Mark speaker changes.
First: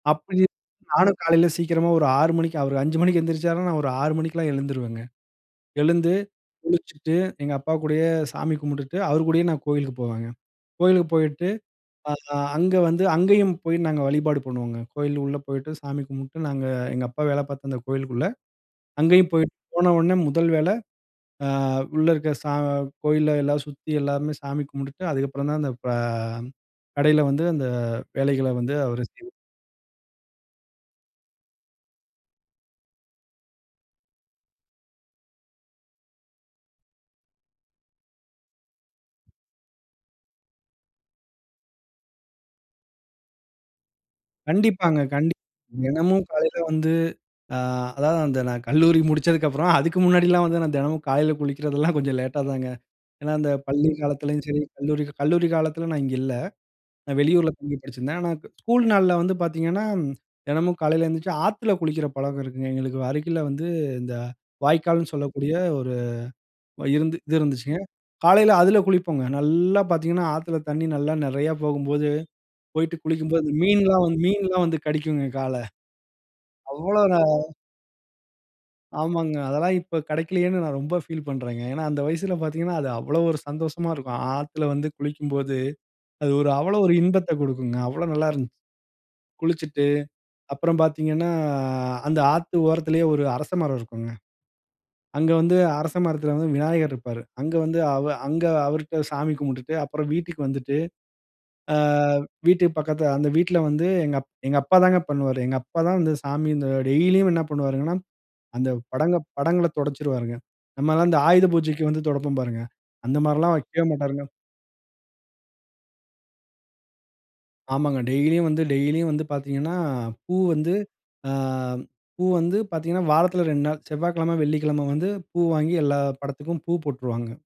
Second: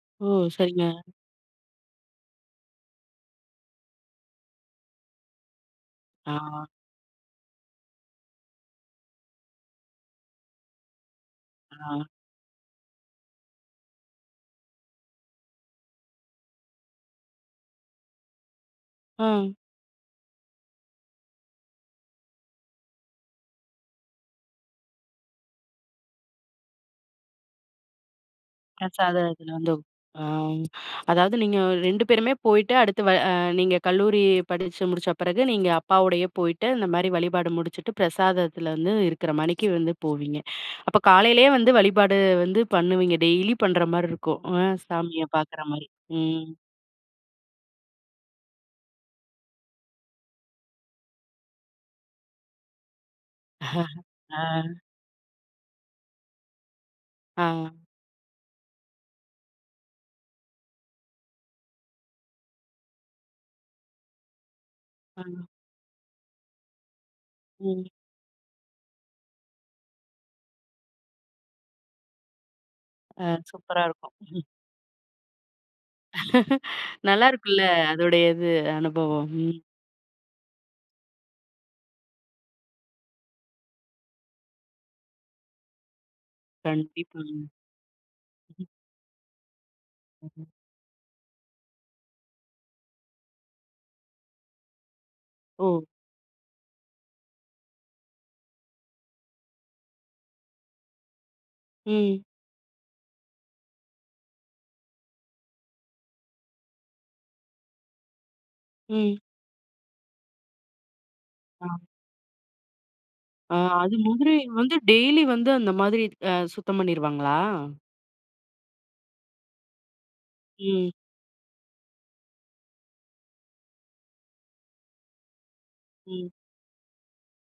Speaker 1: ஓ!
Speaker 2: அப்பையே
Speaker 1: சரிங்க.
Speaker 2: நானும் காலையில சீக்கிரமா ஒரு 6 மணிக்கு அவரு 5 மணிக்கு எந்திரிச்சார்னா, நான் ஒரு 6 மணிக்கெல்லாம் எழுந்துருவங்க. எழுந்து,
Speaker 1: ஆ.
Speaker 2: குளிச்சுட்டு எங்க அப்பா கூடயே சாமி கும்பிட்டுட்டு அவர் கூடயே நான் கோயிலுக்கு போவங்க. கோயிலுக்கு போயிட்டு,
Speaker 1: ஆ.
Speaker 2: ஆ அங்க வந்து அங்கேயும் போயி நாங்க வழிபாடு பண்ணுவோங்க. கோயில் உள்ள போயிட்டு, சாமி கும்பிட்டு நாங்க, எங்க அப்பா வேலை பார்த்த அந்த கோயிலுக்குள்ள அங்கேயும்
Speaker 1: அ.
Speaker 2: போயிட்டு, போன உடனே முதல் வேலை ஆ, உள்ள இருக்க சா கோயில்ல எல்லாம் சுத்தி எல்லாருமே சாமி கும்பிட்டுட்டு அதுக்கப்புறம் தான் அந்த ஆ, கடையில வந்து அந்த வேலைகளை வந்து அவரு
Speaker 1: பிரசாதம்
Speaker 2: செய்வா. [unintelligible]
Speaker 1: எடுத்துன்னு வந்து ஆ, அதாவது நீங்க அ 2 பேருமே போயிட்டு அடுத்து வ அ நீங்க கல்லூரி படிச்சு முடிச்ச பிறகு, நீங்க அப்பாவோடையே போயிட்டு இந்த மாரி வழிபாடு முடிச்சுட்டு, பிரசாதத்துல வந்து இருக்கிற மாணிக்கு வந்து போவீங்க. அப்போ காலையிலேயே வந்து வழிபாடு வந்து பண்ணுவீங்க, டெய்லி பண்ற மாரி இருக்கும். அ
Speaker 2: கண்டிப்பாங்க,
Speaker 1: சாமியை
Speaker 2: கண்டிப்பா.
Speaker 1: பார்க்குற மாரி.
Speaker 2: தினமும்
Speaker 1: ம்.
Speaker 2: காலையில வந்து அ, அதாவது அந்த நான் கல்லூரி முடித்ததுக்கப்புறம். அதுக்கு முன்னாடிலாம் வந்து நான் தினமும் காலையில குளிக்கிறதெல்லாம் கொஞ்சம் லேட்டா தாங்க. ஏன்னா அந்த பள்ளி காலத்துலேயும் சரி,
Speaker 1: அ.
Speaker 2: கல்லூரி, கல்லூரி காலத்துல நான் இங்க இல்ல. நான் வெளியூருல தங்கி
Speaker 1: அ.
Speaker 2: படிச்சிருந்தேன். ஆனா, க ஸ்கூல் நாள்ல வந்து பார்த்தீங்கன்னா, தினமும் காலையில எழுந்திரிச்சி ஆத்துல குளிக்கிற பழக்கம் இருக்குங்க எங்களுக்கு அருகில வந்து, இந்த வாய்க்கால்னு
Speaker 1: அ.
Speaker 2: சொல்லக்கூடிய ஒரு இருந்து இருந்துச்சுங்க.
Speaker 1: ம்.
Speaker 2: காலையில அதுல குளிப்போங்க. நல்லா பார்த்திங்கன்னா ஆத்துல தண்ணி நல்லா நிறையா போகும்போது, போயிட்டு
Speaker 1: அ
Speaker 2: குளிக்கும்போது
Speaker 1: சூப்பரா
Speaker 2: மீன்லாம்
Speaker 1: இருக்கும்.
Speaker 2: வந்து, மீன்லாம் வந்து கடிக்குங்க கால. அவ்வளோ அ
Speaker 1: நல்லா இருக்குல்ல, அதோடைய இது அனுபவம்?
Speaker 2: ஆமாங்க.
Speaker 1: ம்.
Speaker 2: அதெல்லாம் இப்போ கிடைக்கலையேன்னு நான் ரொம்ப ஃபீல் பண்றேங்க. ஏனா அந்த வயசுல பார்த்தீங்கன்னா, அது அவ்வளவு ஒரு சந்தோஷமா இருக்கும். ஆத்துல வந்து குளிக்கும்போது, அது ஒரு அவ்வளோ ஒரு இன்பத்த
Speaker 1: கண்டிப்பாங்க.
Speaker 2: குடுக்குங்க. அவ்வளோ நல்லா. [unintelligible]
Speaker 1: ம்.
Speaker 2: குளிச்சிட்டு
Speaker 1: ம்.
Speaker 2: அப்புறம் பார்த்தீங்கன்னா, அந்த ஆத்து ஓரத்திலயே ஒரு அரச மரம் இருக்கும்ங்க. அங்க வந்து
Speaker 1: ஓ!
Speaker 2: அரசமரத்துல வந்து விநாயகர் இருப்பாரு. அங்க வந்து அவ அங்க அவருட்ட சாமி கும்பிட்டுட்டு அப்புறம் வீட்டுக்கு வந்துட்டு, ஆ
Speaker 1: ம்.
Speaker 2: வீட்டுக்கு பக்கத்துல அந்த வீட்டுல வந்து எங்க அப் எங்க அப்பா தான் பண்ணுவாரு. எங்க அப்பா தான் வந்து சாமி இந்த டெய்லியும் என்ன பண்ணுவாருங்கனா, அந்த
Speaker 1: ம்.
Speaker 2: படங்கள் படங்களைத் துடைச்சுருவாருங்க. நம்ம எல்லாம் இந்த ஆயுத
Speaker 1: அ.
Speaker 2: பூஜைக்கு வந்து துடைப்போம் பாருங்க, அந்த
Speaker 1: ஆ,
Speaker 2: மாரில்லாம் வைக்கவே
Speaker 1: அது
Speaker 2: மாட்டாருங்க.
Speaker 1: மாதிரி வந்து டெய்லி வந்து அந்த மாதிரி அ சுத்தம் பண்ணிருவாங்களா?
Speaker 2: ஆமாங்க. டெய்லியும் வந்து, டெய்லியும் வந்து பார்த்தீங்கன்னா, பூ வந்து
Speaker 1: ம்.
Speaker 2: ஆ பூ வந்து பார்த்தீங்கன்னா, வாரத்துல 2 நாள் செவ்வாய்க்கிழமை, வெள்ளிக்கிழமை வந்து பூ வாங்கி எல்லா
Speaker 1: ம்.
Speaker 2: படத்துக்கும் பூ போட்ருவாங்க.